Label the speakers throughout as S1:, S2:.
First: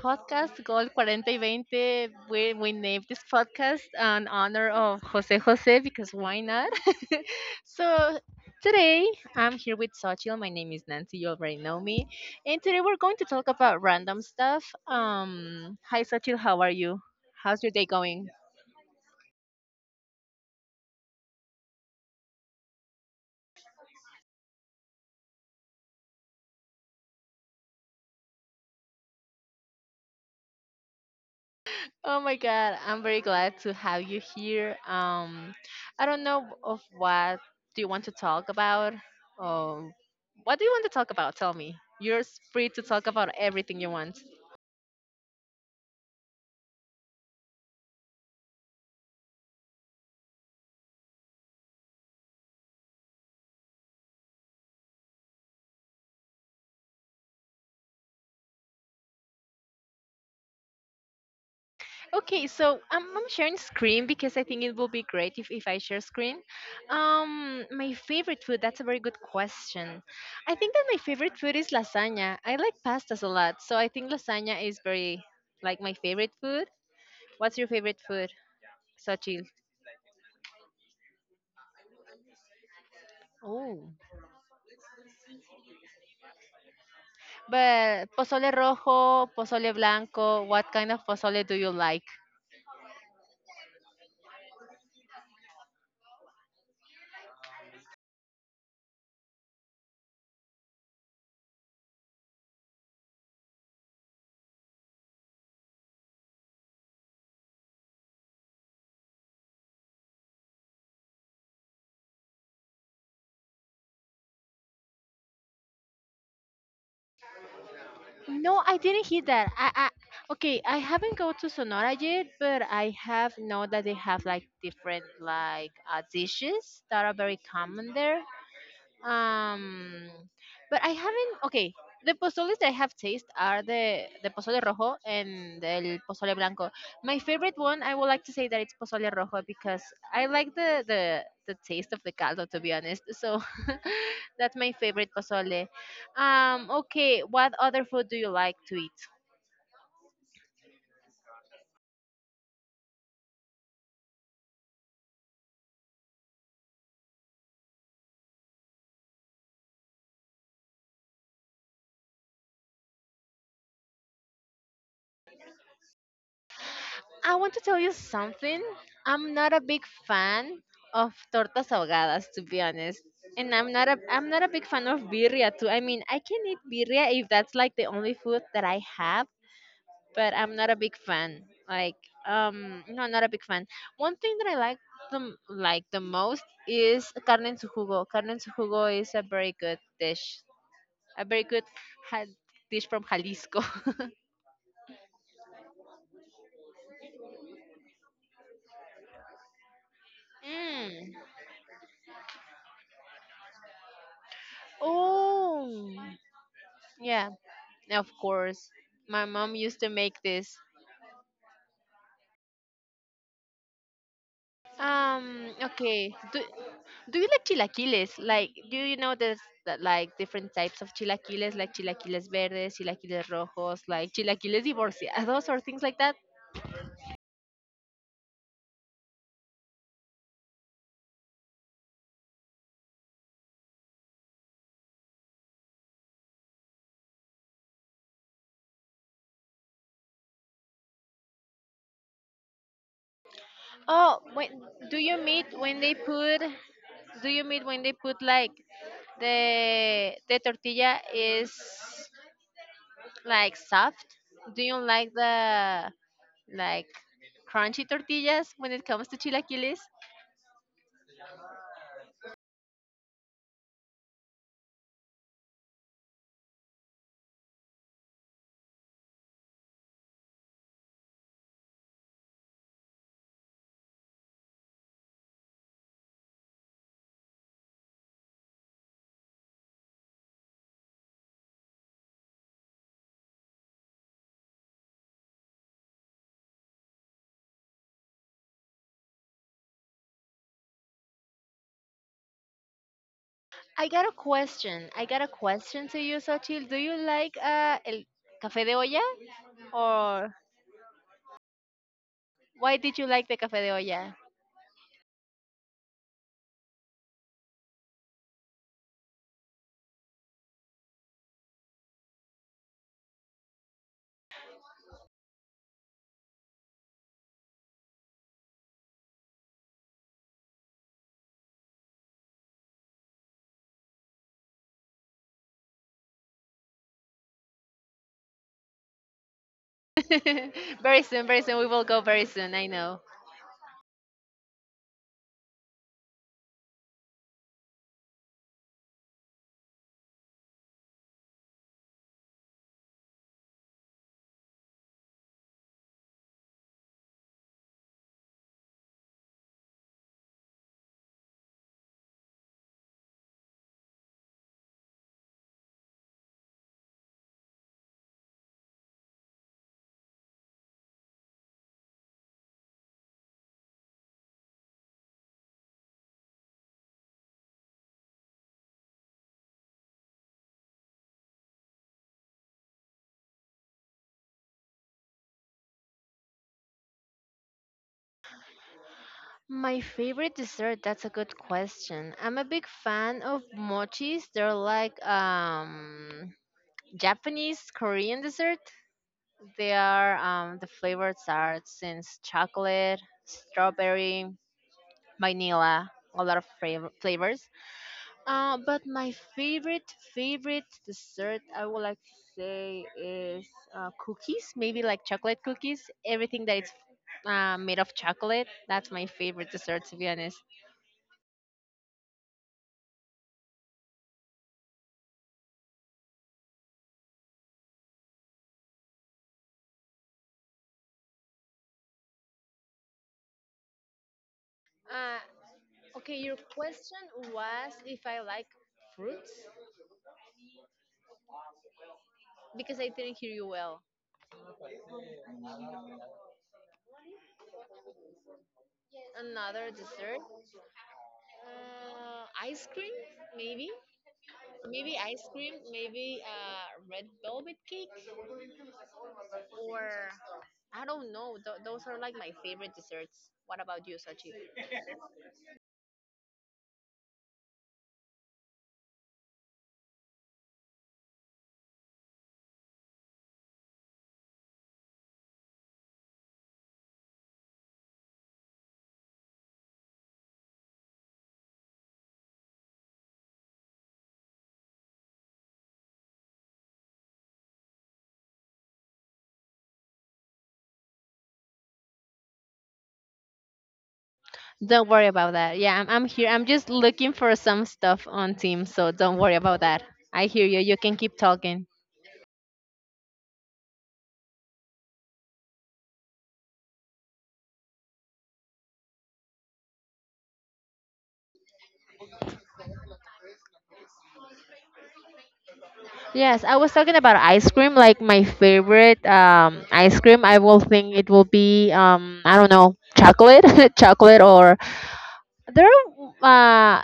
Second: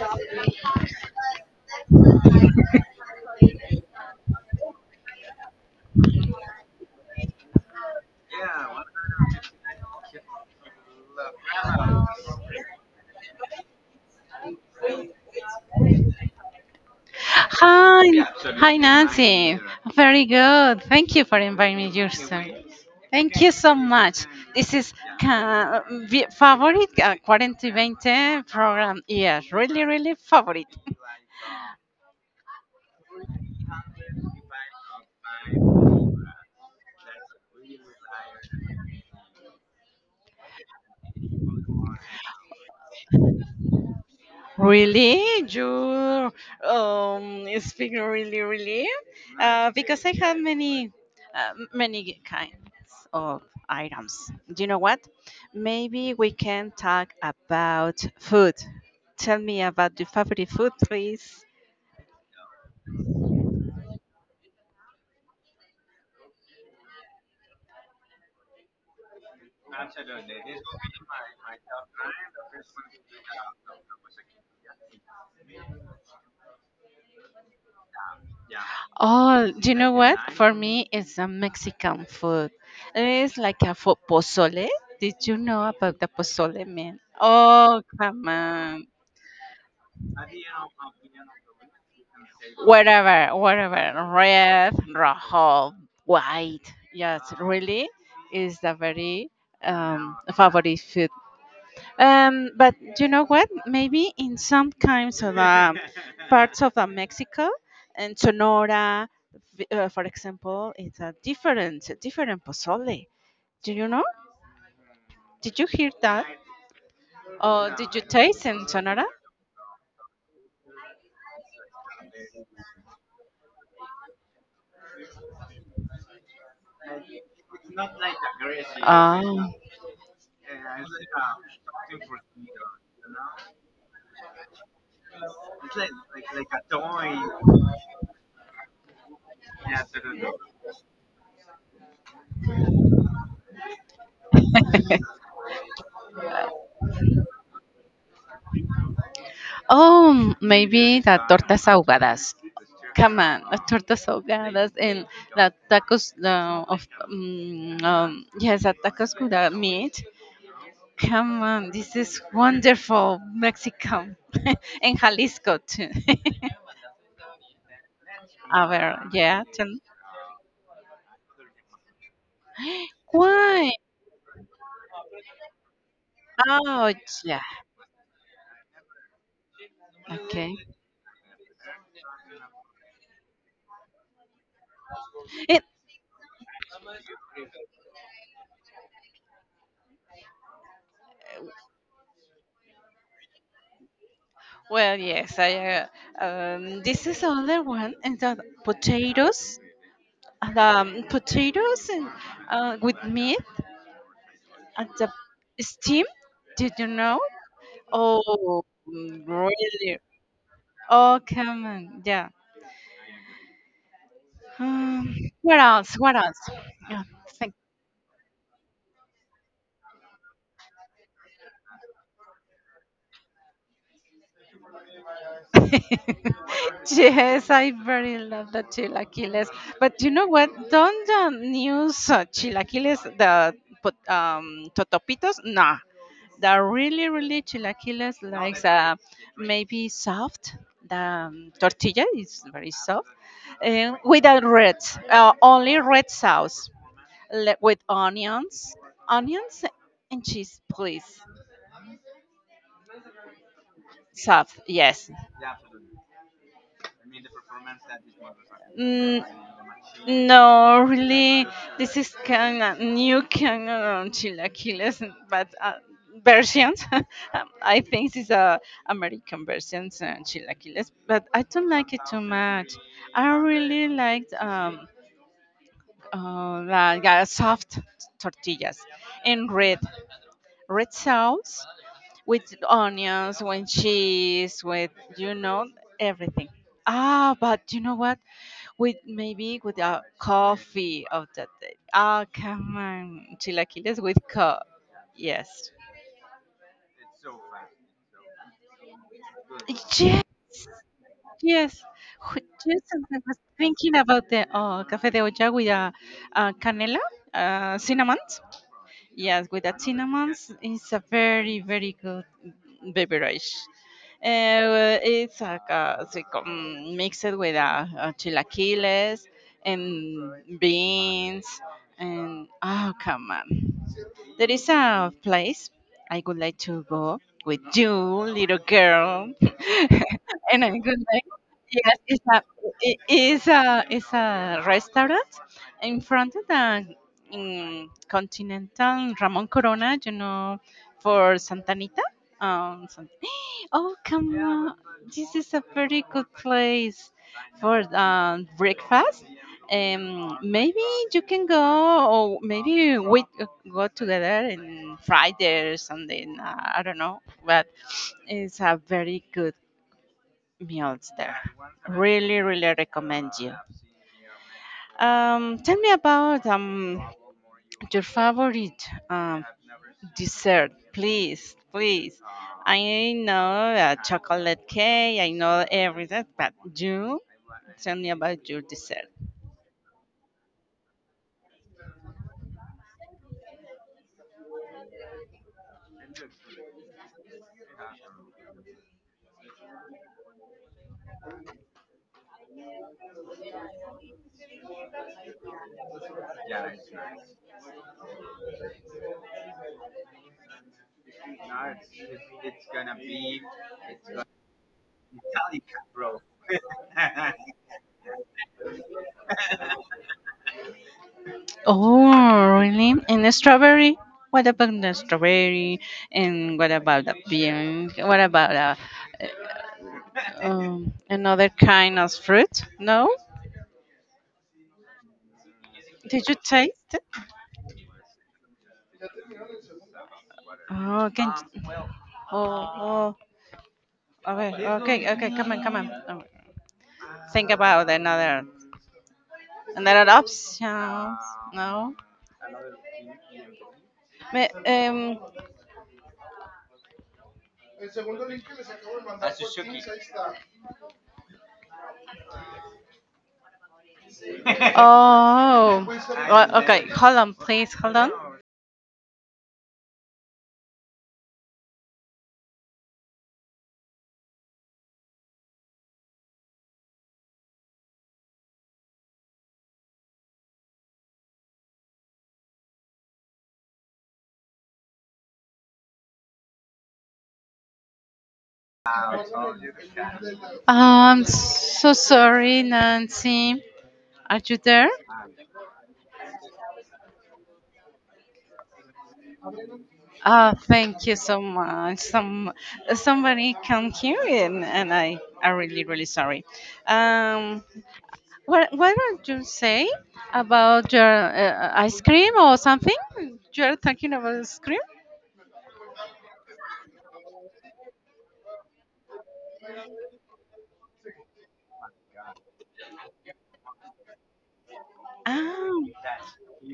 S1: podcast, Gol 40 y 20. We named this podcast in honor of Jose Jose because why not? so, today I'm here with Sochil. My name is Nancy. You already know me. And today we're going to talk about random stuff. Hi, Sochil. How are you? How's your day
S2: Hi,
S1: going?
S2: hi Nancy. Very good. Thank you for inviting me, Justin. Thank you so much. This is favorite 2020 program. Yes, really, really favorite.
S1: Oh my God, I'm very glad to have you here. I don't know of what do you want to talk about. Um, what do you want to talk about? Tell me. You're free to talk about everything you want.
S2: Really? You speak really, really? Because I have many kinds of items. Do you know what? Maybe we can talk about food. Tell me about your favorite food, please.
S1: Okay, so I'm sharing screen because I think it will be great if I share screen. My favorite food, that's a very good question. I think that my favorite food is lasagna. I like pastas a lot, so I think lasagna is very like my favorite food. What's your favorite food, Sochi?
S2: Oh, do you know what? For me, it's a Mexican food. It's like a
S1: Oh.
S2: pozole. Did you know about the pozole, man? Oh,
S1: But
S2: come
S1: pozole
S2: on.
S1: rojo, pozole blanco, what kind of pozole do you like?
S2: Whatever, whatever, red, rojo, white. Yes, really is the very favorite food. But you know what? Maybe in some kinds of parts of the Mexico and Sonora. For example, it's a different pozole. Do you know? Did you hear that? Or did you taste
S1: No,
S2: in
S1: I didn't
S2: Sonora?
S1: hear that. I okay, I haven't go to Sonora yet, but I have know that they have like different like dishes that are very common there.
S2: Oh.
S1: Um, but I haven't. Okay, the pozoles that I have tasted are the pozole rojo and el pozole blanco. My favorite one, I would like to say that it's pozole rojo because I like the taste of the caldo, to be honest. So that's my favorite pozole. Okay, what other food do you like to eat?
S2: Oh, maybe the tortas ahogadas. Come on, the tortas ahogadas and the tacos of yes, the tacos with the meat. Come on, this is wonderful Mexico and Jalisco too.
S1: I want to tell you something.
S2: Our
S1: I'm
S2: yeah,
S1: not a big fan of tortas ahogadas, to be honest, and
S2: why?
S1: I'm not a big fan of birria too. I mean, I can eat
S2: Oh
S1: birria if
S2: yeah,
S1: that's like the only food that I have, but I'm
S2: okay.
S1: not a big fan. Like, no, not a big fan. One thing that I like
S2: It,
S1: like the most is carne en su jugo. Carne en su jugo is a very good dish, a very good ha- dish from Jalisco.
S2: well, yes, I. This is another one, and the potatoes and um,
S1: Mm.
S2: potatoes and uh, with meat and the
S1: Oh,
S2: steam. Did you know?
S1: yeah. Of
S2: Oh,
S1: course, my mom used to
S2: really?
S1: make this.
S2: Oh, come on, yeah. Um, what else?
S1: Okay.
S2: What else? Yeah,
S1: Do you like chilaquiles? Like, do you know there's that, like different types of chilaquiles, like chilaquiles verdes, chilaquiles rojos, like chilaquiles divorciados, or things like that?
S2: Yes, I very love the chilaquiles. But you know what? Don't the news chilaquiles, the totopitos? Nah. The really, really chilaquiles likes maybe soft. The tortilla is very soft. And
S1: Oh,
S2: with a
S1: when
S2: red,
S1: do you meet when
S2: only
S1: they
S2: red
S1: put?
S2: sauce
S1: Do you meet when
S2: with
S1: they put like
S2: onions
S1: the
S2: and cheese,
S1: tortilla
S2: please.
S1: is like soft? Do
S2: Soft,
S1: you like
S2: yes.
S1: the like crunchy tortillas when it comes to
S2: Mm,
S1: chilaquiles?
S2: No, really, this is kind of new kind of chilaquiles, but versions. I think this is a American versions chilaquiles, but I don't like it too much. I really liked like soft tortillas in red sauce with onions, with cheese, with you know everything. Ah, but you know what? With maybe with a coffee of that day. Ah, come on.
S1: I got
S2: Chilaquiles
S1: a
S2: with co.
S1: question. I got a
S2: Yes.
S1: question to you, Sochil. Do you like el café de olla,
S2: Yes.
S1: or
S2: Yes. Wh-
S1: why
S2: Yes.
S1: did you
S2: And I
S1: like the
S2: was
S1: café de
S2: thinking
S1: olla?
S2: about the café de olla with canela, cinnamon. Yes, with the cinnamons, it's a very, very good beverage. It's like mixed with chilaquiles and beans and oh come on. There is a place I would like to go with you, little girl. And I would
S1: Very soon,
S2: like,
S1: very soon. We will go
S2: yes,
S1: very
S2: it's a,
S1: soon. I know.
S2: it is a, it's a restaurant in front of the Continental Ramon Corona, for Santa Anita. Um, San- oh, come on. This is a very good place for breakfast. Maybe you can go, or maybe we go together in Friday or something. I don't know, but it's a very good meals there. Really, really recommend you. Tell me about your favorite um, dessert, please, please. I know chocolate cake, I know everything, but you tell me about your dessert.
S1: My favorite dessert. That's a good question. I'm a big fan of mochis. They're like Japanese Korean dessert. There are the flavors are since chocolate, strawberry, vanilla, a lot of flavors. But my favorite dessert I would like to say is cookies, maybe like chocolate cookies. Everything that is made of chocolate. That's my favorite dessert to be honest.
S2: Oh, really? And the strawberry? What about the strawberry? And what about the bean? What about uh, another kind of fruit? No?
S1: Uh, okay,
S2: Did
S1: your
S2: you taste
S1: question
S2: it?
S1: was if I like fruits
S2: Oh, can oh,
S1: because I didn't hear
S2: oh,
S1: you well.
S2: okay, okay, okay. Come on, come on. Oh, think about another
S1: Another
S2: another
S1: dessert.
S2: options. No.
S1: Ice cream, maybe.
S2: Ma-
S1: Maybe ice
S2: Um.
S1: cream, maybe red velvet cake, or I don't know. Those are like my favorite desserts. What about you, Sachi?
S2: Oh. Well, okay. Hold on, please. Hold on. I'm so sorry, Nancy. Are you
S1: Don't
S2: there?
S1: worry about that. Yeah, I'm here. I'm just looking for some stuff on Teams, so don't worry about that. I hear you.
S2: Ah,
S1: You can
S2: thank
S1: keep
S2: you so
S1: talking.
S2: much. Somebody can hear it, and I am really really sorry. Um, what did you say about your ice cream or something? You're talking about ice cream?
S1: Yes, I was talking about ice cream. Like my favorite ice cream, I will think it will be I don't know, chocolate, chocolate, or there. Are
S2: Ah,
S1: Uh,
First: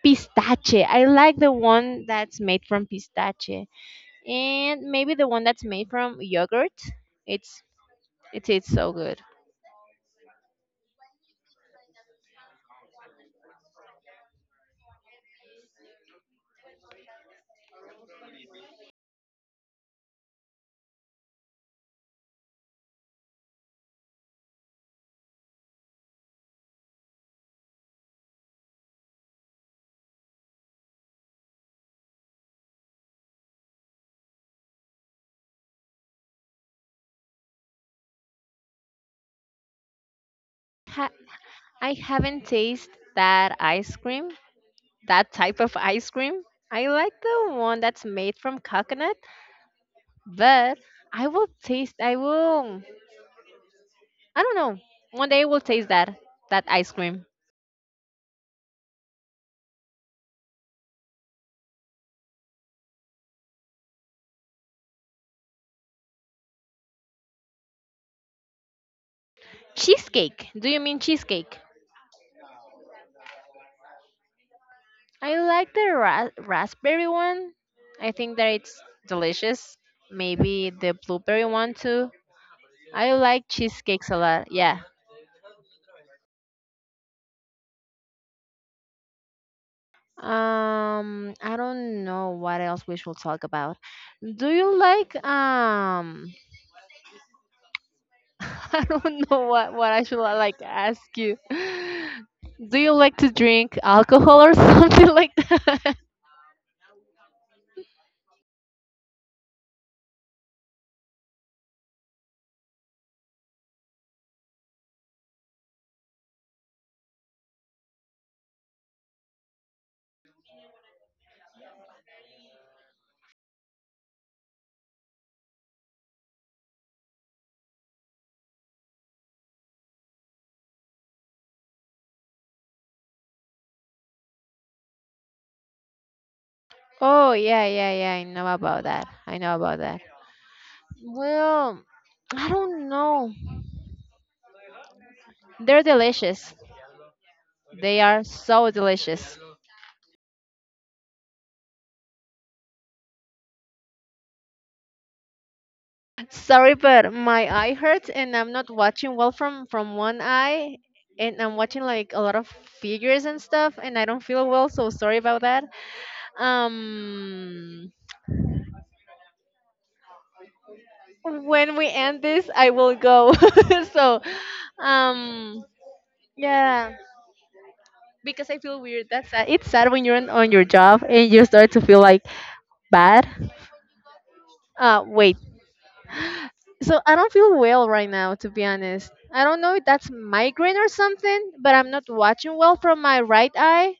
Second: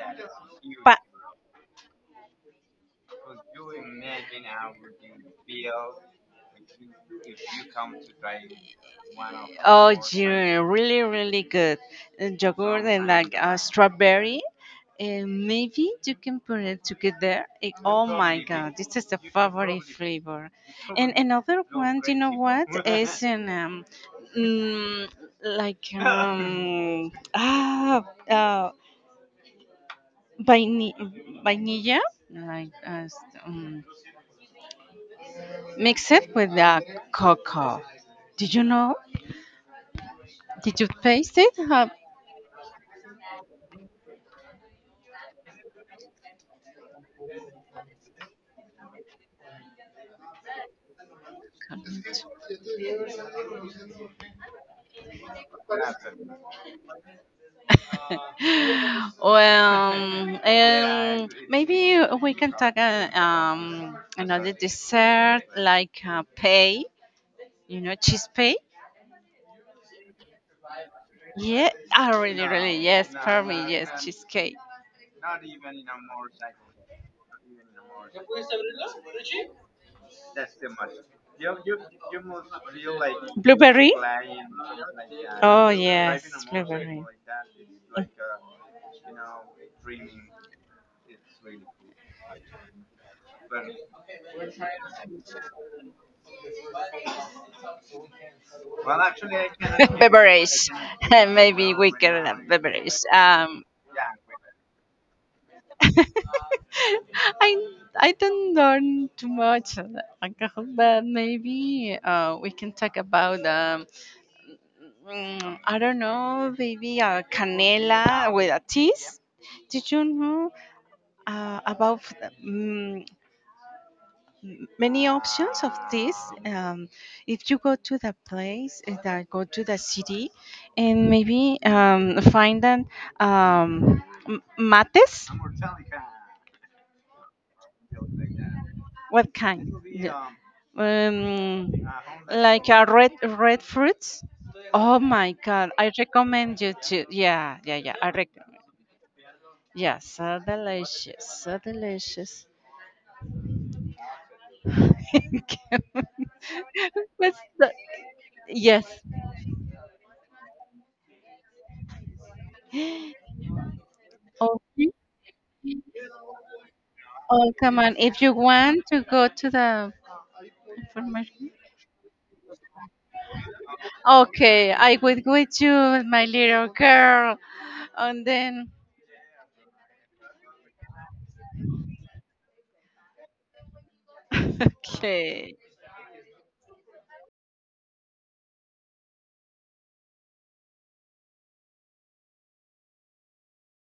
S1: pistache. I like the one that's made from pistache, and maybe the one that's made from yogurt. It's
S2: pa-
S1: it's tastes so good.
S2: Oh, yeah, really, really good. Yogurt and like strawberry. And maybe you can put it together. Eh, oh my God, this is the favorite flavor. And another one, do you know what? Is in mm, like uh, vaini- vanilla, like um, mix it with cocoa. Did you know? Did you
S1: Ha-
S2: taste it?
S1: I haven't tasted that ice cream, that type of ice cream. I like the one that's made from coconut, but I will taste. I will. I don't know. One day I will taste that ice cream.
S2: Well, maybe we can talk another dessert like pay, cheese pay.
S1: Cheesecake. Do you mean cheesecake?
S2: Yeah, I really, really, yes, for me, yes, cheesecake.
S1: I like the raspberry one. I think that it's delicious. Maybe the blueberry one too. I like
S2: Blueberry?
S1: cheesecakes a lot. Yeah.
S2: Oh, yes, blueberry.
S1: I don't know what else we should talk about. Do you like um? I don't know what I should like
S2: Beverage.
S1: ask you.
S2: Maybe we can have
S1: Do you
S2: beverage.
S1: like to drink alcohol or something like that?
S2: I I don't learn too much, alcohol, but maybe we can talk about I don't know, maybe canela with a teas. Did you know about um, many options of this? Um, if you go to the place, that go to the city, and maybe find an um, mates.
S1: Oh yeah, yeah, yeah. I know about that.
S2: What
S1: I know
S2: kind?
S1: about that.
S2: Um,
S1: Well, I
S2: like a
S1: don't
S2: red
S1: know.
S2: red fruits. Oh my God!
S1: They're
S2: I
S1: delicious.
S2: recommend you to. Yeah, yeah, yeah.
S1: They
S2: I
S1: are
S2: rec.
S1: so delicious.
S2: Yeah, so delicious, so delicious. What's
S1: Sorry, but my
S2: the-
S1: eye hurts and I'm not
S2: yes.
S1: watching well from one eye and I'm watching like a lot of figures and stuff and I don't feel well, so
S2: Okay.
S1: sorry about that.
S2: Oh come
S1: Um
S2: on! If you want to go to the information.
S1: when we end this, I will go. so,
S2: Okay, I will go with
S1: um
S2: you, my little
S1: yeah,
S2: girl, and
S1: because I
S2: then.
S1: feel weird. That's sad. It's sad when you're on your job and you start to feel like bad. Wait.
S2: Okay.
S1: So I don't feel well right now, to be honest. I don't know if that's migraine or something, but I'm not watching well from my right eye.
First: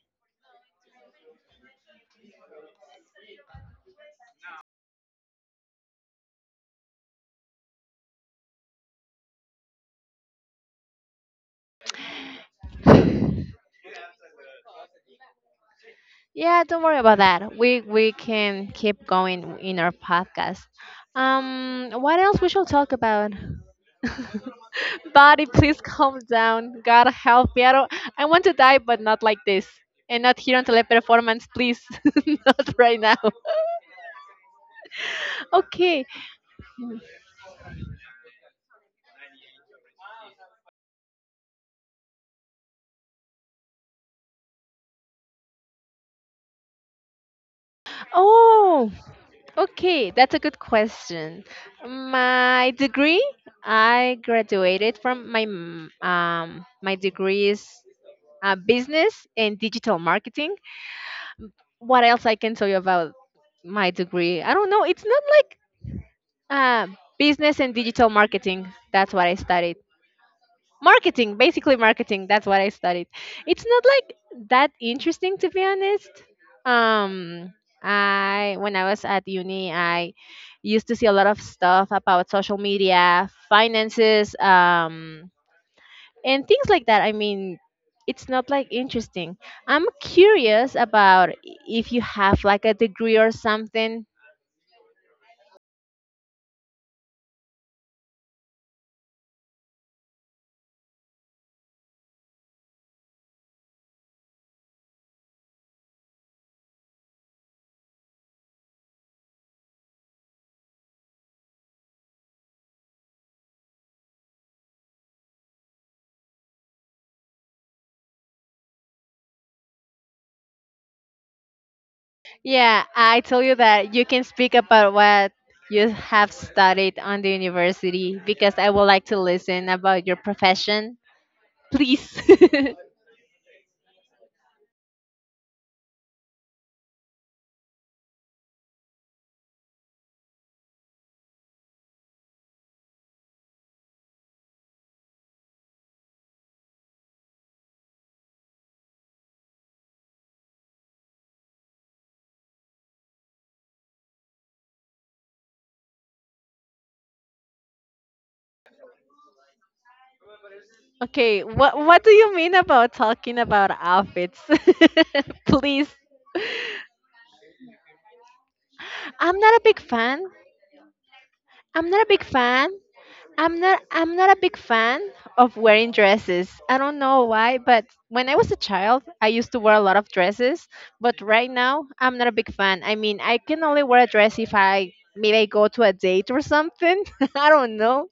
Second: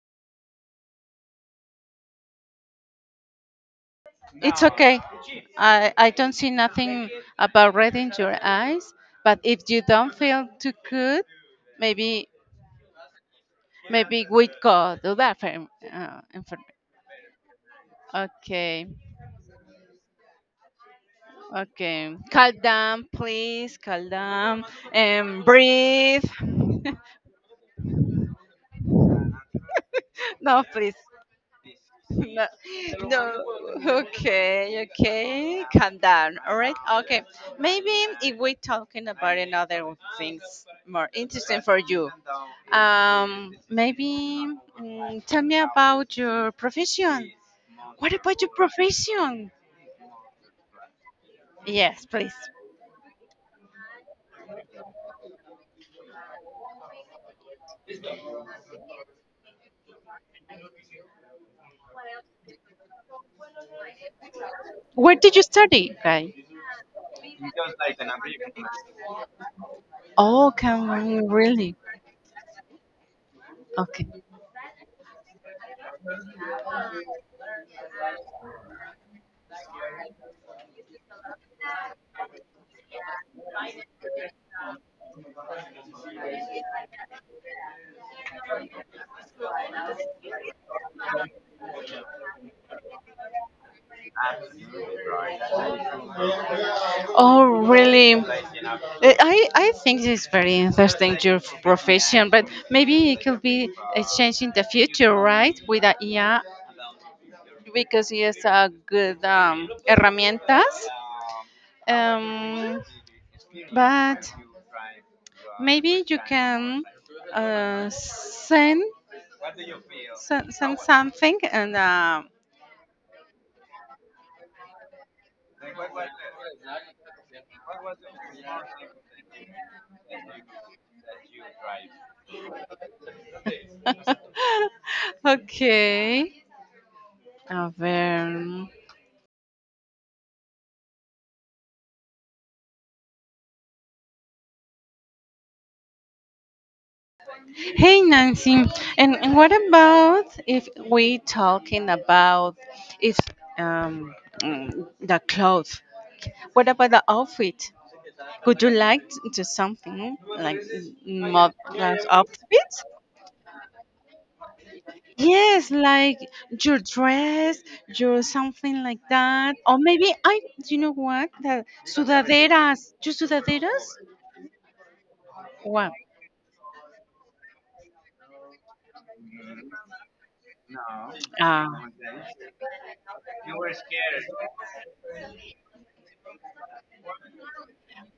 S2: It's okay. I don't see nothing about red in your eyes, but if you don't feel too good, maybe maybe we go to the bathroom.
S1: Yeah, don't worry about that. We can
S2: Okay,
S1: keep going in our podcast.
S2: okay.
S1: What else we
S2: Calm
S1: shall talk
S2: down,
S1: about?
S2: please. Calm down and
S1: Body, please calm
S2: breathe.
S1: down. God help me. I don't. I want to die, but not like this, and not here
S2: No,
S1: on
S2: please.
S1: teleperformance, please.
S2: No,
S1: Not right now.
S2: no. Okay, okay. Calm
S1: Okay.
S2: down. All right. Okay. Maybe if we're talking about another things more interesting for you, maybe tell me about your profession. What about your
S1: Oh,
S2: profession?
S1: okay, that's a good question.
S2: Yes, please.
S1: My degree, I graduated from my degree is business and digital marketing. What else I can tell you about my degree? I don't know. It's
S2: Where
S1: not
S2: did you
S1: like
S2: study, guy?
S1: uh, business and digital marketing. That's what I studied
S2: Oh, come on,
S1: marketing,
S2: really?
S1: basically marketing, that's what I studied. It's not
S2: Okay.
S1: like that interesting, to be honest. Um, I when I was at uni I used to see a lot of stuff about social media, finances, um, and things like that. I mean, it's not like interesting. I'm curious about if you have like a degree or something.
S2: Oh, really? I think it's very interesting your profession, but maybe it could be a change in the future, right? With the IA, because it's a good herramientas. Um, but maybe you can uh, send, send something and
S1: Yeah, I told you that you can speak about what you have studied on the university because I would like to listen about your profession. Please.
S2: okay. A ver. Hey Nancy, and what about if we talking about if um, the clothes? What about the outfit? Would you like to do something like
S1: Okay, what
S2: mother's
S1: do you mean
S2: outfits?
S1: about talking about outfits?
S2: Yes,
S1: Please.
S2: like your dress, your something like
S1: I'm
S2: that,
S1: not a
S2: or
S1: big
S2: maybe
S1: fan.
S2: I. You know what? The
S1: I'm not a big fan.
S2: sudaderas, your sudaderas.
S1: I'm not a big fan of
S2: What?
S1: wearing dresses. I don't know why, but when I was a child, I used to wear a lot of dresses, but right
S2: Ah.
S1: now I'm not a big fan. I mean, I can only wear a dress if I maybe I go to a date or something. I don't know,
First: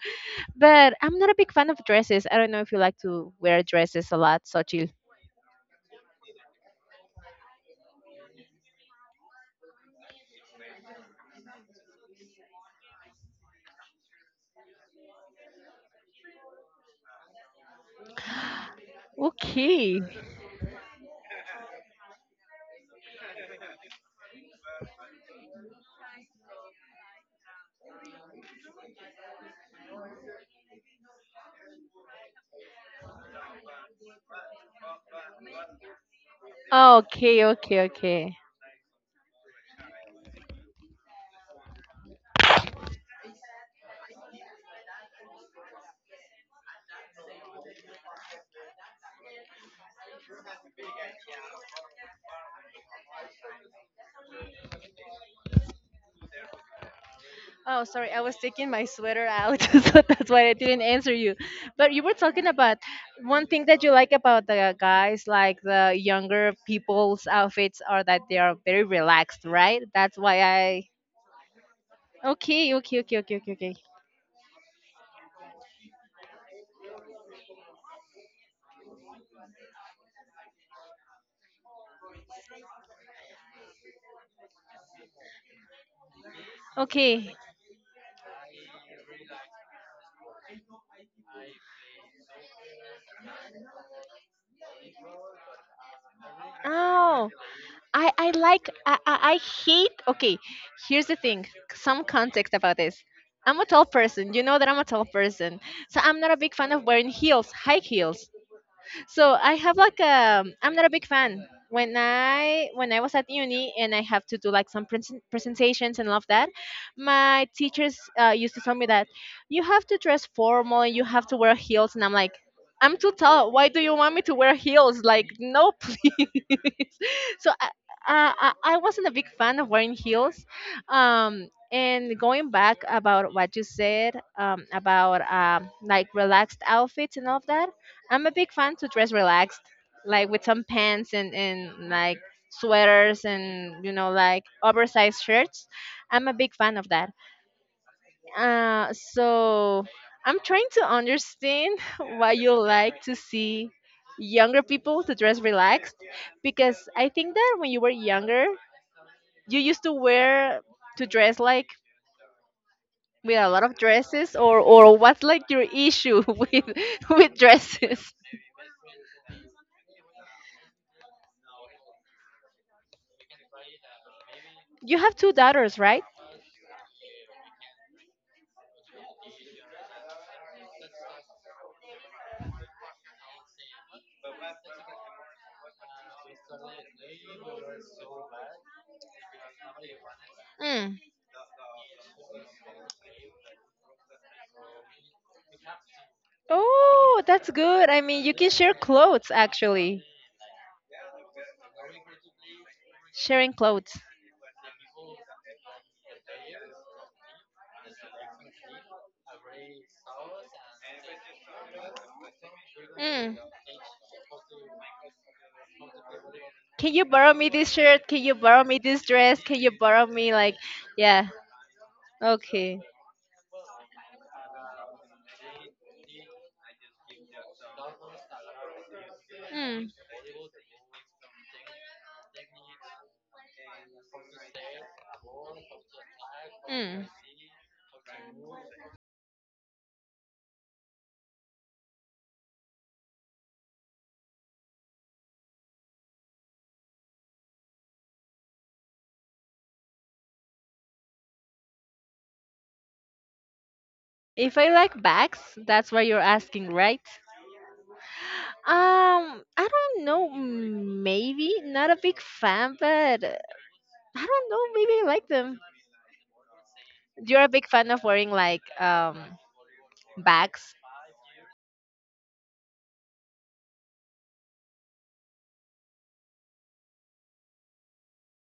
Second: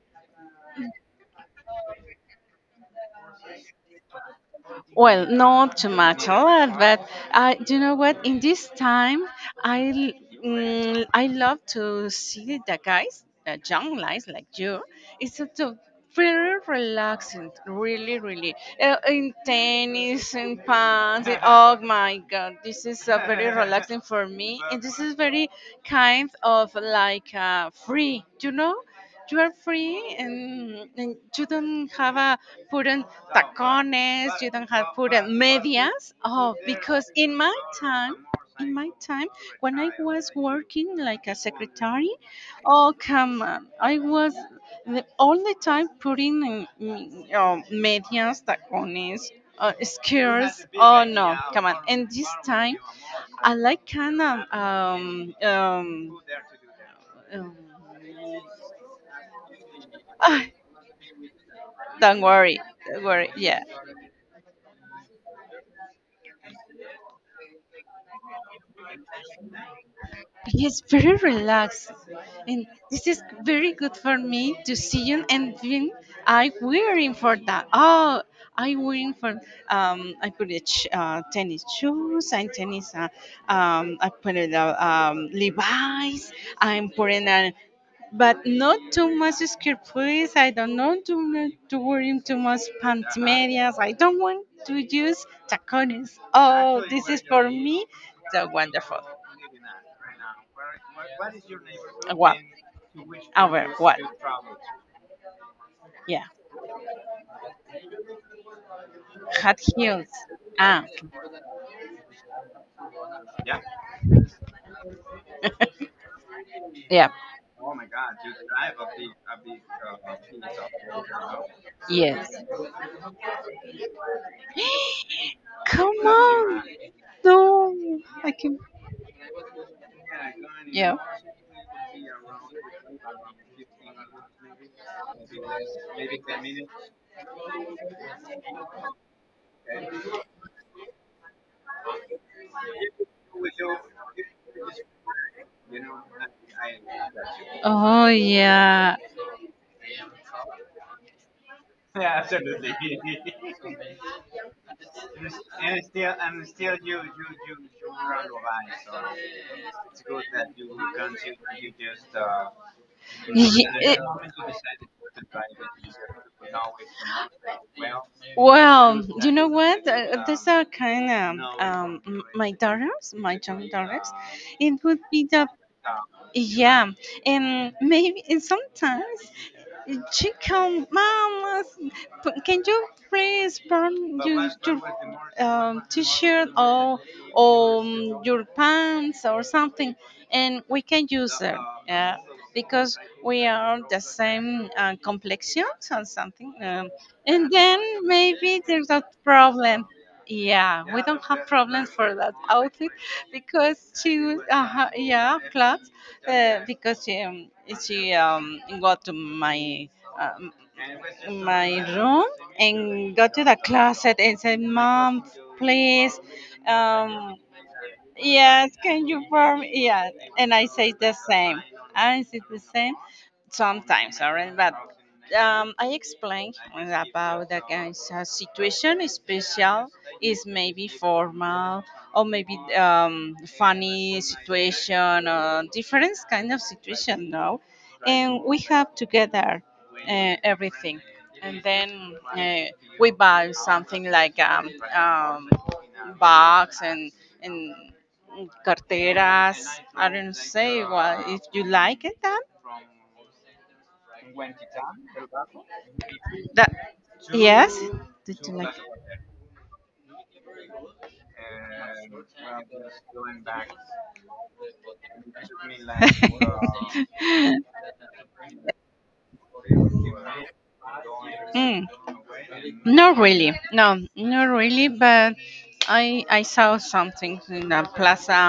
S1: but I'm not a big fan of dresses. I don't know if you like to wear dresses a lot, Sochi.
S2: Well, not too much, a lot, but I, do you know what? In this time, I l- I love to see the guys, the young guys like you. It's a very relaxing, really, really. In
S1: Okay.
S2: tennis, in pants, oh my God, this is very relaxing for me, and this is very kind of like free, you know? You are free and you don't have a put on tacones, you don't have put on medias. Oh, because
S1: Okay, okay,
S2: time,
S1: okay.
S2: in my time, when I was working like a secretary, oh come on, I was the, all the time putting in medias, tacones, skirts. Oh no, come on! And this time, I like kind of
S1: Oh, sorry. I was taking my sweater out, so that's
S2: um,
S1: why I didn't answer you. But you were
S2: Don't
S1: talking
S2: worry.
S1: about
S2: Don't worry.
S1: one
S2: Yeah.
S1: thing that you like about the guys, like the younger people's outfits, are that they are very relaxed, right? That's why
S2: Yes,
S1: I.
S2: very relaxed. And
S1: Okay, okay,
S2: this
S1: okay,
S2: is
S1: okay, okay,
S2: very
S1: okay.
S2: good for me to see you and then I wearing for that. Oh, I wearing for I put it tennis shoes and tennis I put it Levi's. I'm putting
S1: Okay.
S2: on but not too much skirt please. I don't know to not to wearing too much pants medias. I don't want to use tacones. Oh, this is
S1: Oh,
S2: for me
S1: I
S2: so
S1: like
S2: wonderful.
S1: I hate. Okay, here's the
S2: What is
S1: thing.
S2: your
S1: Some
S2: neighborhood? What? And
S1: context about this.
S2: to which, oh,
S1: I'm a
S2: well, our
S1: tall
S2: what? You
S1: person. You
S2: travel
S1: know
S2: to?
S1: that I'm a tall person. So I'm
S2: Yeah,
S1: not a big fan of wearing heels, high heels. So I
S2: Hot
S1: have like
S2: hills.
S1: a I'm not
S2: Ah,
S1: a big fan when I when I was at uni and I have to do like some presentations and all of that.
S2: yeah,
S1: My teachers used to tell me that you have to dress formal, you have to wear heels, and I'm
S2: yes.
S1: like I'm too tall, why do you want me to wear heels? Like, no,
S2: Come on,
S1: please. So I,
S2: no, I can.
S1: I wasn't a big fan of wearing heels.
S2: Yeah,
S1: And going back about what you said about like relaxed outfits and all of that, I'm a big fan to dress relaxed, like with some pants and like sweaters and you know like oversized shirts. I'm a big fan of that.
S2: oh yeah.
S1: So I'm trying to understand why you like to see younger people to dress relaxed because I think that when you were younger, you used to wear to dress like with a
S2: Y-
S1: lot
S2: y-
S1: of
S2: eh
S1: dresses or what's like your issue with dresses?
S2: Well, you know what? Those are kind of my daughters, my young daughters. It
S1: You
S2: would
S1: have
S2: be
S1: two
S2: the,
S1: daughters, right?
S2: yeah, and maybe and sometimes she come, Mama, can you please burn your t-shirt or your pants or something, and we
S1: Mm.
S2: can use them. Yeah, because we are the same complexions or something,
S1: Oh, that's
S2: and then
S1: good. I mean, you can
S2: maybe
S1: share
S2: there's a
S1: clothes
S2: problem.
S1: actually.
S2: Yeah, we don't have problems for that outfit
S1: Sharing
S2: because
S1: clothes.
S2: she was, yeah, plus, because she got to um, my room and got
S1: Mm.
S2: to the closet and said, "Mom, please."
S1: Can you borrow
S2: Um,
S1: me this shirt? Can you borrow me
S2: Yes,
S1: this
S2: can you
S1: dress? Can
S2: farm?
S1: you borrow
S2: Yeah,
S1: me
S2: and
S1: like
S2: I say the
S1: yeah.
S2: same. I say the
S1: Okay.
S2: same sometimes, alright. But I explain about the guy's situation. Is special
S1: Mm.
S2: is maybe formal or maybe funny situation or different kind of
S1: Mm.
S2: situation. No, and we have together everything, and then we buy something like box and carteras. I don't say well. If you like it, then
S1: If I like bags, that's what you're asking,
S2: that
S1: right?
S2: yes. Did you like?
S1: I don't know. Mm, maybe not a big fan, but I don't know. Maybe I like them. You're a big fan of wearing like bags.
S2: Mm, not really. No, not really. But I saw something in the Plaza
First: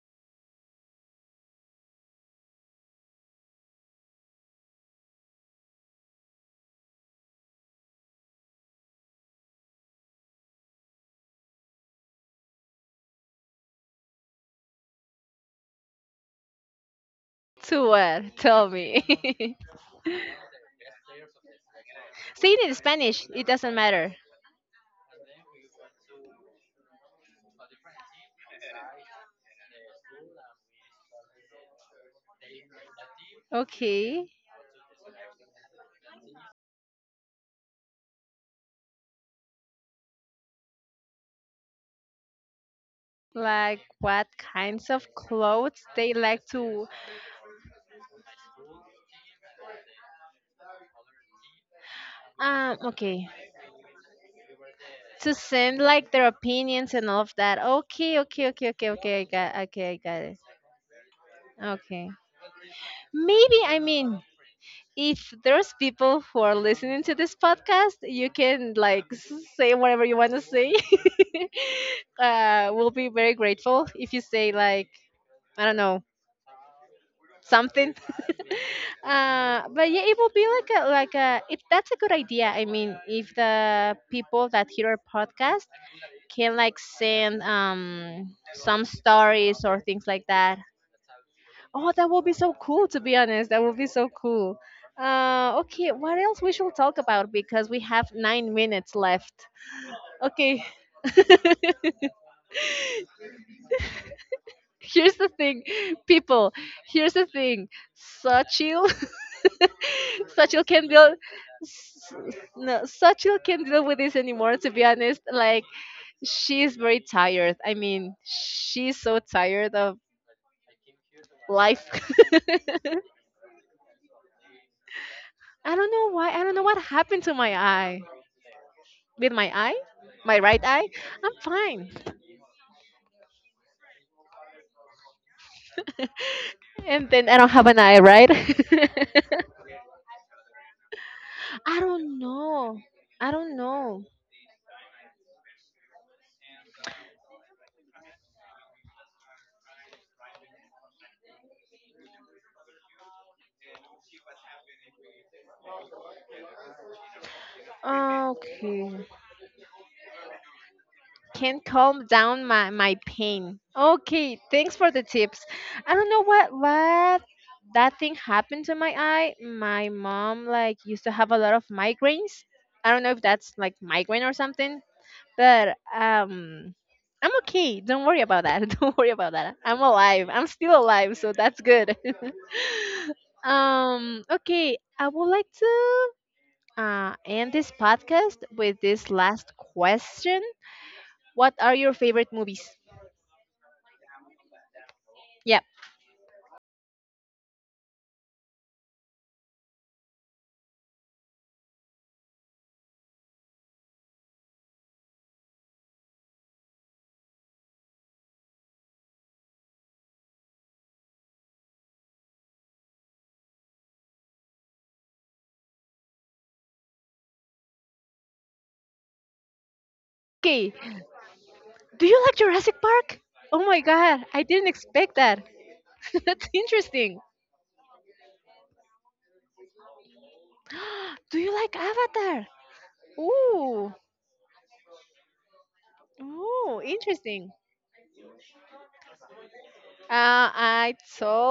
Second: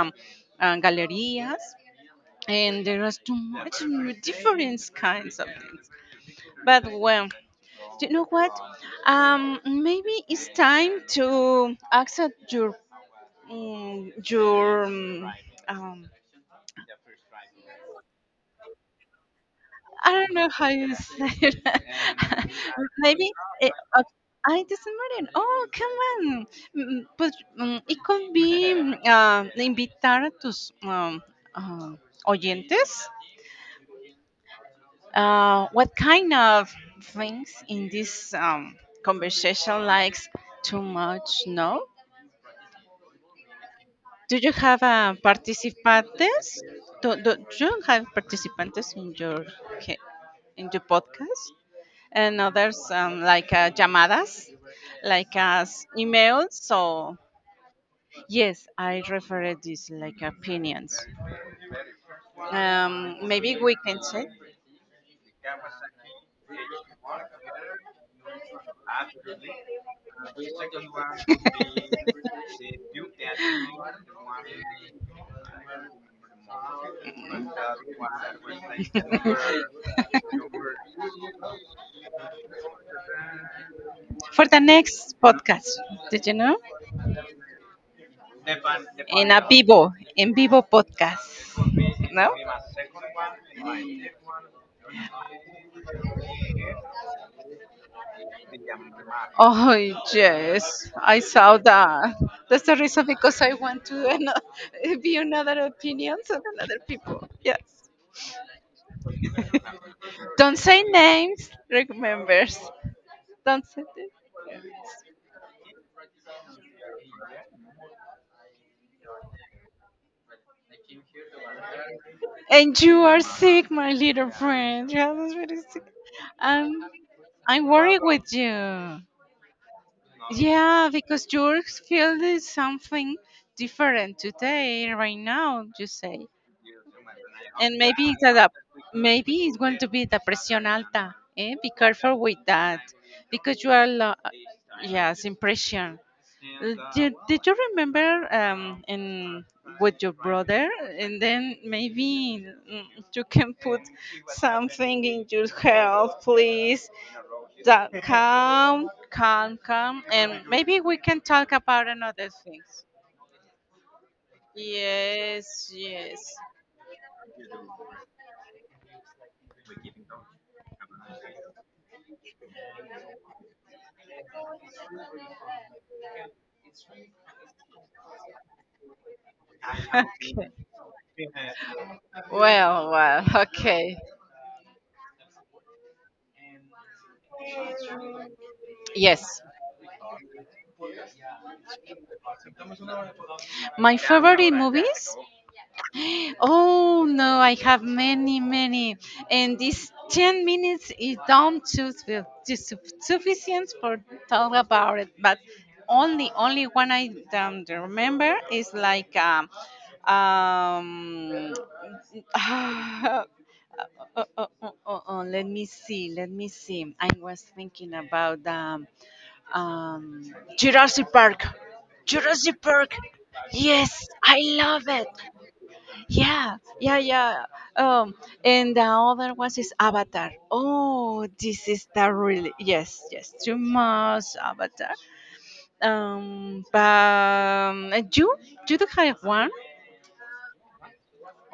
S2: Galerías, and there was too much different kinds of things. But well, you know what? Maybe it's time to accept your your um,
S1: To what? Tell me.
S2: I don't know how you say it.
S1: Say it in Spanish.
S2: Maybe
S1: It
S2: it,
S1: doesn't matter.
S2: I doesn't matter. Oh, come on. But it could be invitar a tus uh, oyentes.
S1: Okay.
S2: What kind of things in this conversation likes too much? No.
S1: Like what
S2: Do you have
S1: kinds of clothes they like
S2: participantes?
S1: to
S2: Do you have participantes in your ca- in your podcast? And others
S1: okay,
S2: like llamadas,
S1: to
S2: like
S1: send
S2: as
S1: like their
S2: emails. So
S1: opinions and all of that. Okay, okay,
S2: yes,
S1: okay, okay,
S2: I
S1: okay. I
S2: refer
S1: got okay,
S2: this
S1: I got
S2: like
S1: it.
S2: opinions.
S1: Okay.
S2: Maybe
S1: Maybe,
S2: we
S1: I
S2: can
S1: mean,
S2: check.
S1: if there's people who are listening to this podcast, you can like say whatever you want to say. We'll be very grateful if you say, like, I don't know, something. But yeah, it will be like a like a. That's a good idea. I mean, if the
S2: For
S1: people
S2: the
S1: that hear our
S2: next podcast.
S1: podcast
S2: Did you know?
S1: can like send some
S2: In a
S1: stories or
S2: vivo,
S1: things like
S2: in vivo
S1: that.
S2: podcast.
S1: Oh, that will
S2: No?
S1: be so cool. To be honest, that will be so cool. Okay, what else we should talk about because we have 9 minutes left.
S2: Oh
S1: Okay.
S2: yes, I saw that. That's the reason because I want to be
S1: Here's the
S2: another
S1: thing,
S2: opinions of
S1: people.
S2: another
S1: Here's
S2: people.
S1: the
S2: Yes.
S1: thing. Sachil,
S2: Don't
S1: Sachil
S2: say
S1: can deal.
S2: names.
S1: s-
S2: Remembers.
S1: No, Sachil
S2: Don't.
S1: can deal with this anymore. To be honest, like she's very tired. I mean, she's so tired of life.
S2: And you are sick, my little friend. You are very
S1: I
S2: sick.
S1: don't know why. I don't know
S2: Um,
S1: what happened to my
S2: I'm worried
S1: eye.
S2: with you.
S1: With my eye, my right
S2: Yeah,
S1: eye,
S2: because
S1: I'm
S2: you're
S1: fine.
S2: feeling something different today, right now, you say
S1: And then I don't have
S2: and
S1: an eye,
S2: maybe it's
S1: right?
S2: a, maybe it's going to be the presión alta. Eh? Be
S1: I
S2: careful
S1: don't
S2: with that
S1: know. I don't
S2: because you are
S1: know.
S2: yes impression. Did you remember in with your brother and then maybe you can put something in your health please that
S1: Ah,
S2: calm
S1: okay.
S2: calm calm and maybe we can talk
S1: Can
S2: about
S1: calm
S2: another
S1: down my, my pain. Okay, thanks for the tips.
S2: yes
S1: I don't
S2: yes
S1: know what that thing happened to my eye. My mom like used to have a lot of migraines. I don't know if that's like migraine or something, but um, I'm okay. Don't worry about that. Don't worry about that. I'm
S2: okay
S1: alive. I'm still alive, so that's good.
S2: well well okay.
S1: Okay, I would like to end this podcast with this
S2: Yes.
S1: last question. What are your favorite movies?
S2: My favorite movies?
S1: Yeah.
S2: Oh no, I have many, many. And this 10 minutes is not to sufficient for talk about it. But only one I do remember is like um uh, let me see, let me see. I was thinking about um,
S1: Okay.
S2: Jurassic Park.
S1: Do you like
S2: Jurassic
S1: Jurassic
S2: Park.
S1: Park? Oh my
S2: Yes,
S1: god,
S2: I
S1: I didn't
S2: love it.
S1: expect that. That's
S2: Yeah, yeah,
S1: interesting.
S2: yeah. Um, and the other one is Avatar. Oh,
S1: Do you
S2: this
S1: like
S2: is the
S1: Avatar?
S2: really yes, yes. You
S1: Ooh,
S2: must Avatar. Um, but
S1: ooh, interesting.
S2: um, you do have one
S1: I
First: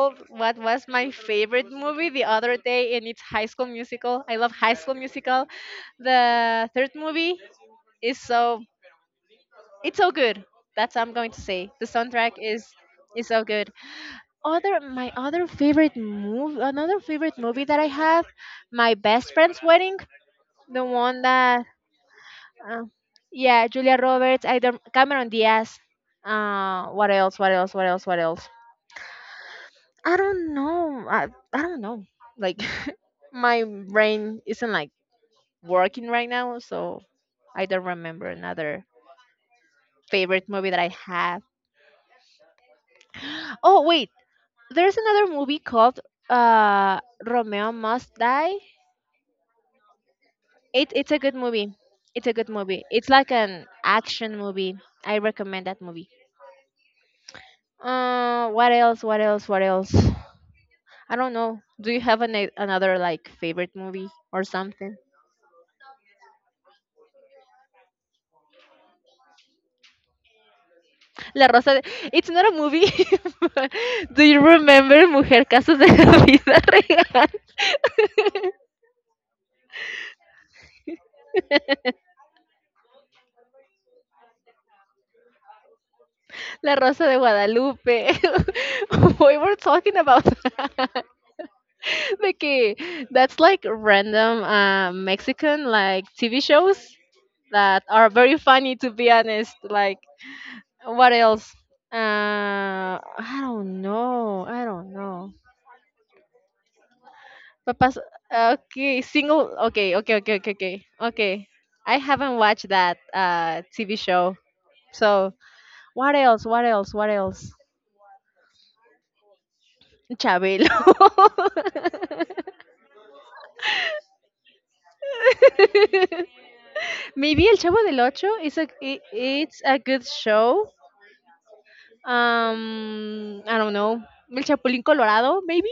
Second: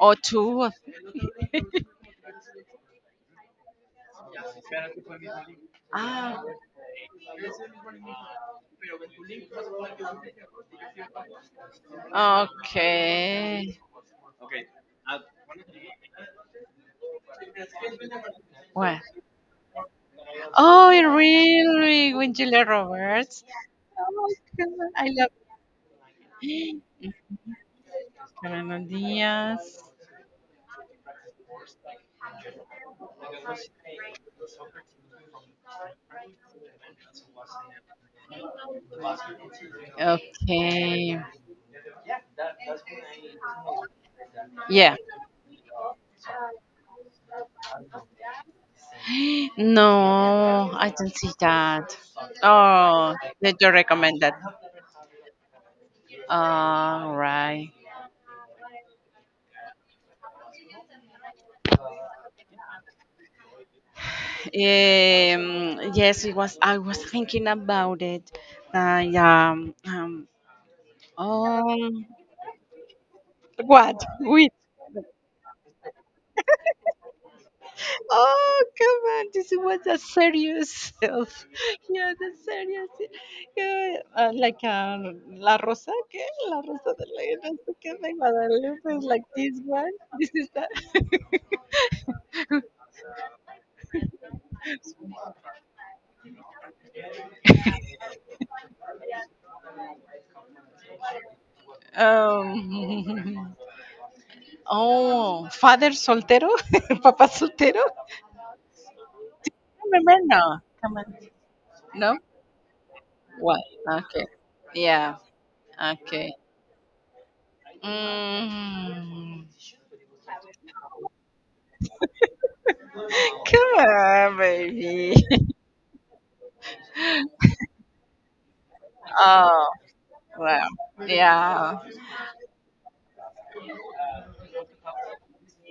S2: or
S1: what
S2: two. Or
S1: was my favorite movie the other day, and it's High School Musical. I love High School Musical. The third movie is so, it's so good. That's what I'm going to say. The soundtrack
S2: ah,
S1: is so good.
S2: okay.
S1: Other my other favorite movie, another favorite movie that I have, my
S2: What?
S1: best friend's wedding, the
S2: Oh,
S1: one that,
S2: really? With Julia
S1: uh,
S2: Roberts?
S1: yeah, Julia
S2: Oh
S1: Roberts,
S2: my
S1: either
S2: God, I
S1: Cameron
S2: love
S1: Diaz. What else? What else? What else? What else?
S2: Carolina Diaz.
S1: I don't know. I don't know. Like my brain isn't like working right now, so I don't remember another favorite movie that I
S2: Okay.
S1: have. Oh wait,
S2: Yeah.
S1: there's another movie called uh, Romeo Must Die.
S2: No, I
S1: It's
S2: don't
S1: a
S2: see
S1: good movie.
S2: that.
S1: It's a good movie. It's
S2: Oh,
S1: like
S2: did
S1: an
S2: you recommend that?
S1: action movie. I recommend that movie.
S2: All right.
S1: What else? What else? What else? I don't know. Do you have an, another like favorite movie or something?
S2: Yes, it was. I was thinking about it. I
S1: La Rosa.
S2: oh.
S1: It's not a movie.
S2: What?
S1: Do you
S2: With?
S1: remember Mujer Casos de la Vida Real?
S2: Oh, come on. This was a serious self. Yeah, the serious. Yeah, La Rosa, ¿qué? La
S1: La
S2: Rosa de
S1: Rosa de
S2: la no sé qué,
S1: Guadalupe.
S2: de Guadalupe is like
S1: We were
S2: this one.
S1: talking about
S2: This is that.
S1: that. Okay, that's like random Mexican like TV shows that are very funny to be honest. Like what else? I
S2: um,
S1: don't know. I don't know.
S2: oh, Father Soltero? Papa Soltero?
S1: Papas. Okay, single. Okay,
S2: Remember?
S1: okay, okay, okay,
S2: No.
S1: okay.
S2: Come on.
S1: Okay, I
S2: No?
S1: haven't watched that
S2: What?
S1: TV
S2: Okay.
S1: show.
S2: Yeah.
S1: So what
S2: Okay.
S1: else? What else? What else?
S2: Mm.
S1: Chabelo.
S2: Come on, baby.
S1: Maybe El Chavo del Ocho is it's
S2: Oh,
S1: a good
S2: well,
S1: show.
S2: yeah.
S1: I don't know. El Chapulín Colorado, maybe.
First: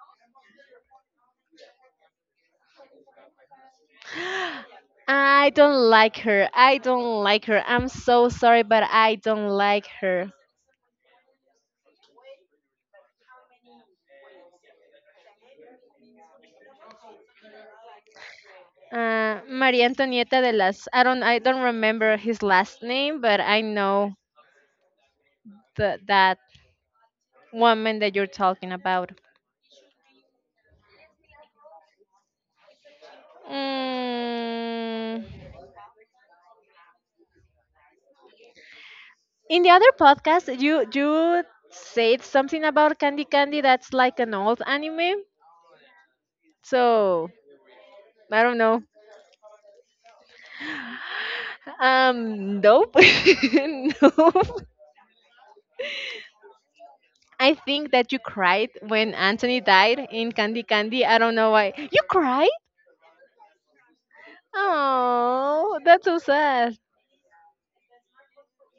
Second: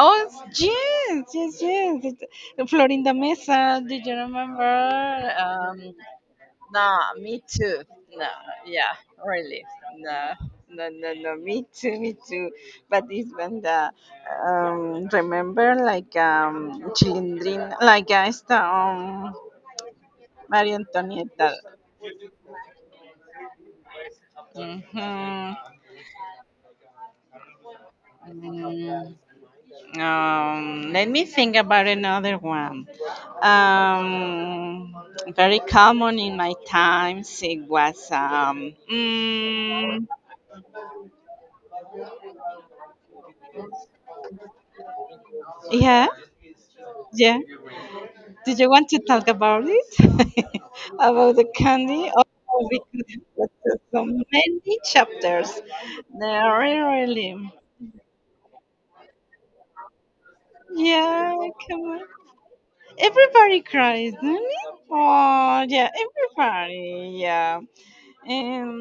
S2: Oh, yes, yes, yes. The Florinda Mesa, did you remember?
S1: I
S2: Um,
S1: don't like her. I
S2: no,
S1: don't
S2: me
S1: like her.
S2: too.
S1: I'm so
S2: No,
S1: sorry, but
S2: yeah,
S1: I don't
S2: really.
S1: like
S2: No,
S1: her.
S2: no, no, no, me too, me too. But it's when remember, like, Chilindrin, like, esta,
S1: Maria Antonieta de
S2: María
S1: las. I don't. I
S2: Antonieta.
S1: don't remember his last name, but I know
S2: Mm-hmm.
S1: the that woman that you're talking about.
S2: Mm-hmm. Let me think about another one. Um,
S1: Mm,
S2: Very common in my times. It was,
S1: in the other podcast, you said something about Candy Candy. That's like an old anime.
S2: yeah,
S1: So
S2: yeah.
S1: I
S2: Did
S1: don't
S2: you
S1: know.
S2: want to talk about it? About the candy? Oh,
S1: Nope,
S2: because there's so
S1: nope.
S2: many chapters. There are really.
S1: I think that you cried when Anthony died in Candy Candy. I
S2: Yeah,
S1: don't know why.
S2: come on.
S1: You cried?
S2: Everybody cries, don't it? Oh,
S1: Oh,
S2: yeah,
S1: that's so sad.
S2: everybody. Yeah. Um,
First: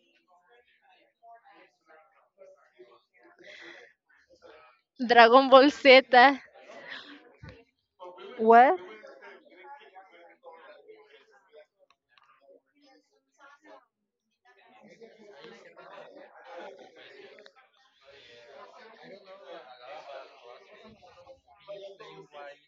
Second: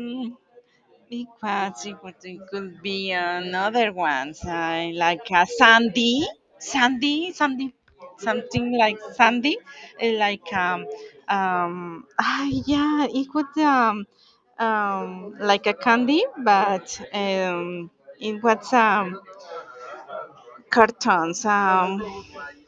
S2: Because it could be another one, like a
S1: Dragon Ball Z.
S2: sandy, sandy, sandy, something
S1: What?
S2: like sandy, eh, like um, ah, yeah, it would like a candy, but it was cartons.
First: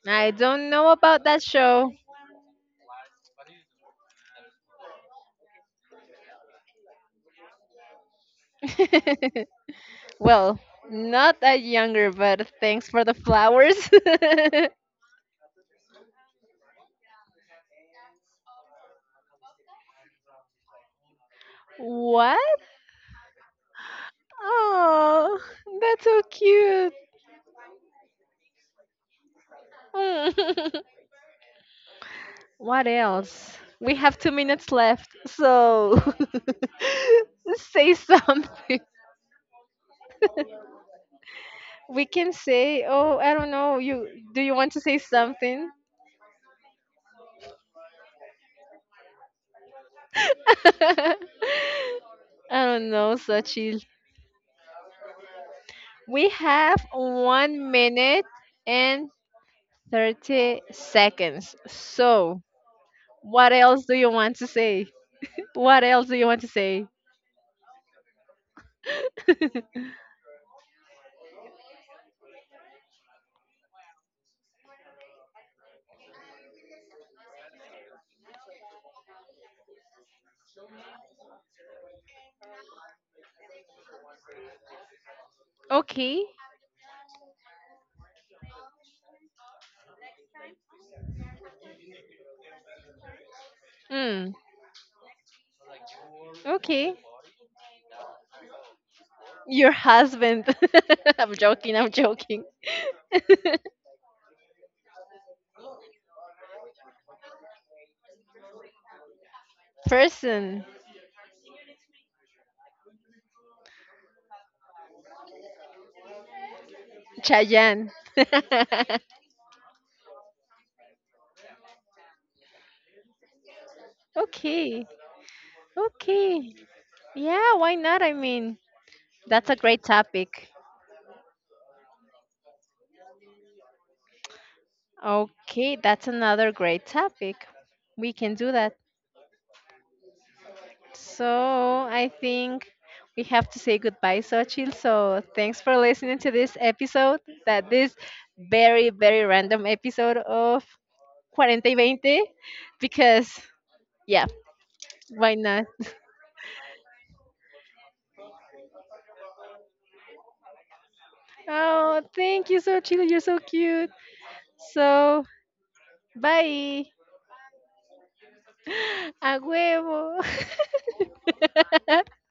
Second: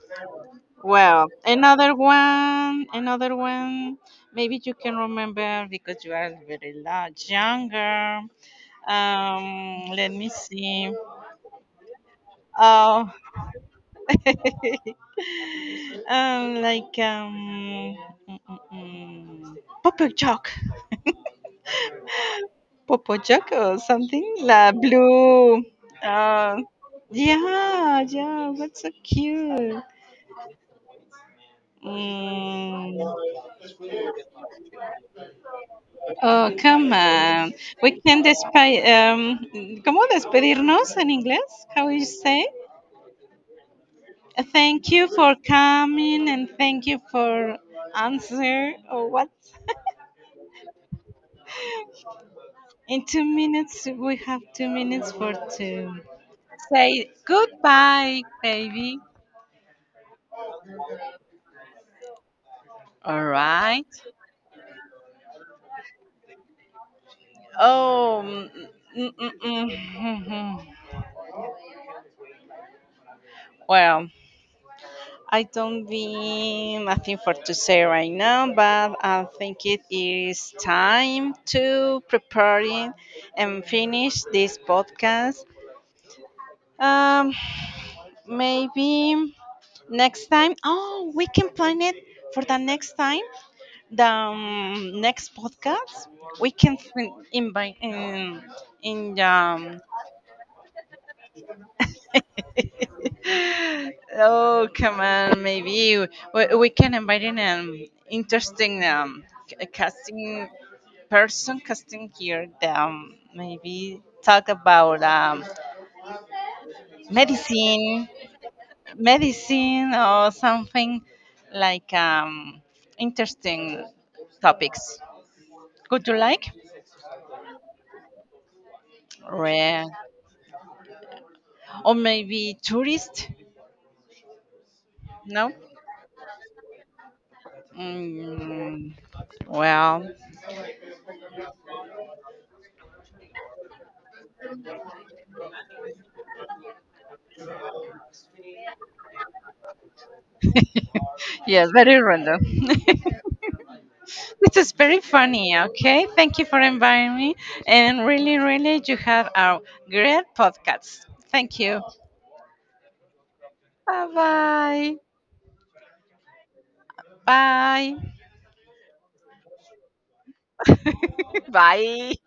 S1: I don't know about
S2: Well,
S1: that show.
S2: another one, another one. Maybe you can remember because you are very large, younger. Let me
S1: Well,
S2: see.
S1: not that younger, but thanks for
S2: Oh,
S1: the flowers.
S2: um, like um, mm, mm, mm. Popo Jock,
S1: What?
S2: Popo Jock or something. La
S1: Oh,
S2: blue.
S1: that's so
S2: Uh,
S1: cute.
S2: yeah, yeah. What's so cute?
S1: What
S2: Mm.
S1: else? We have 2 minutes left, so
S2: Oh, come on. We
S1: say
S2: can
S1: something.
S2: ¿Cómo despedirnos en inglés? How
S1: We
S2: you
S1: can
S2: say?
S1: say, oh, I don't know. You, do you want to
S2: Thank
S1: say
S2: you for
S1: something?
S2: coming and thank you for answer or what?
S1: I don't
S2: In
S1: know,
S2: two
S1: Sachil.
S2: minutes, we have 2 minutes for to
S1: We have
S2: say
S1: one
S2: goodbye,
S1: minute
S2: baby.
S1: and 30 seconds. So,
S2: All
S1: what else
S2: right.
S1: do you want to say? What else do you want to say?
S2: Oh, mm, mm, mm, mm. mm. well, I don't be nothing for to say right now, but I think it is time to preparing and finish this podcast.
S1: Okay.
S2: Um, Maybe next time. Oh, we can plan it for the next time. The
S1: Hmm.
S2: next podcast we can
S1: Okay.
S2: invite in
S1: Your
S2: the
S1: husband. I'm joking. I'm joking.
S2: oh come on maybe we can invite in an interesting casting
S1: Person.
S2: person casting here that maybe talk about
S1: Chayanne.
S2: medicine medicine or something like interesting topics
S1: Okay.
S2: would you like
S1: Okay. Yeah, why not? I mean, that's a great
S2: rare
S1: topic.
S2: or maybe tourist no
S1: Okay, that's another great topic. We can do that.
S2: mm, well.
S1: So I think we have to say goodbye, Sochil. So thanks for listening to this episode, that this very, very random episode of Cuarenta
S2: Yes,
S1: y
S2: very
S1: Veinte,
S2: random.
S1: because yeah,
S2: This is very
S1: why
S2: funny.
S1: not?
S2: Okay, thank you for inviting me, and really, really, you have a great podcast. Thank you.
S1: Oh, thank you so chile. You're so cute.
S2: Bye
S1: So, bye.
S2: bye.
S1: A huevo.
S2: Bye. Bye.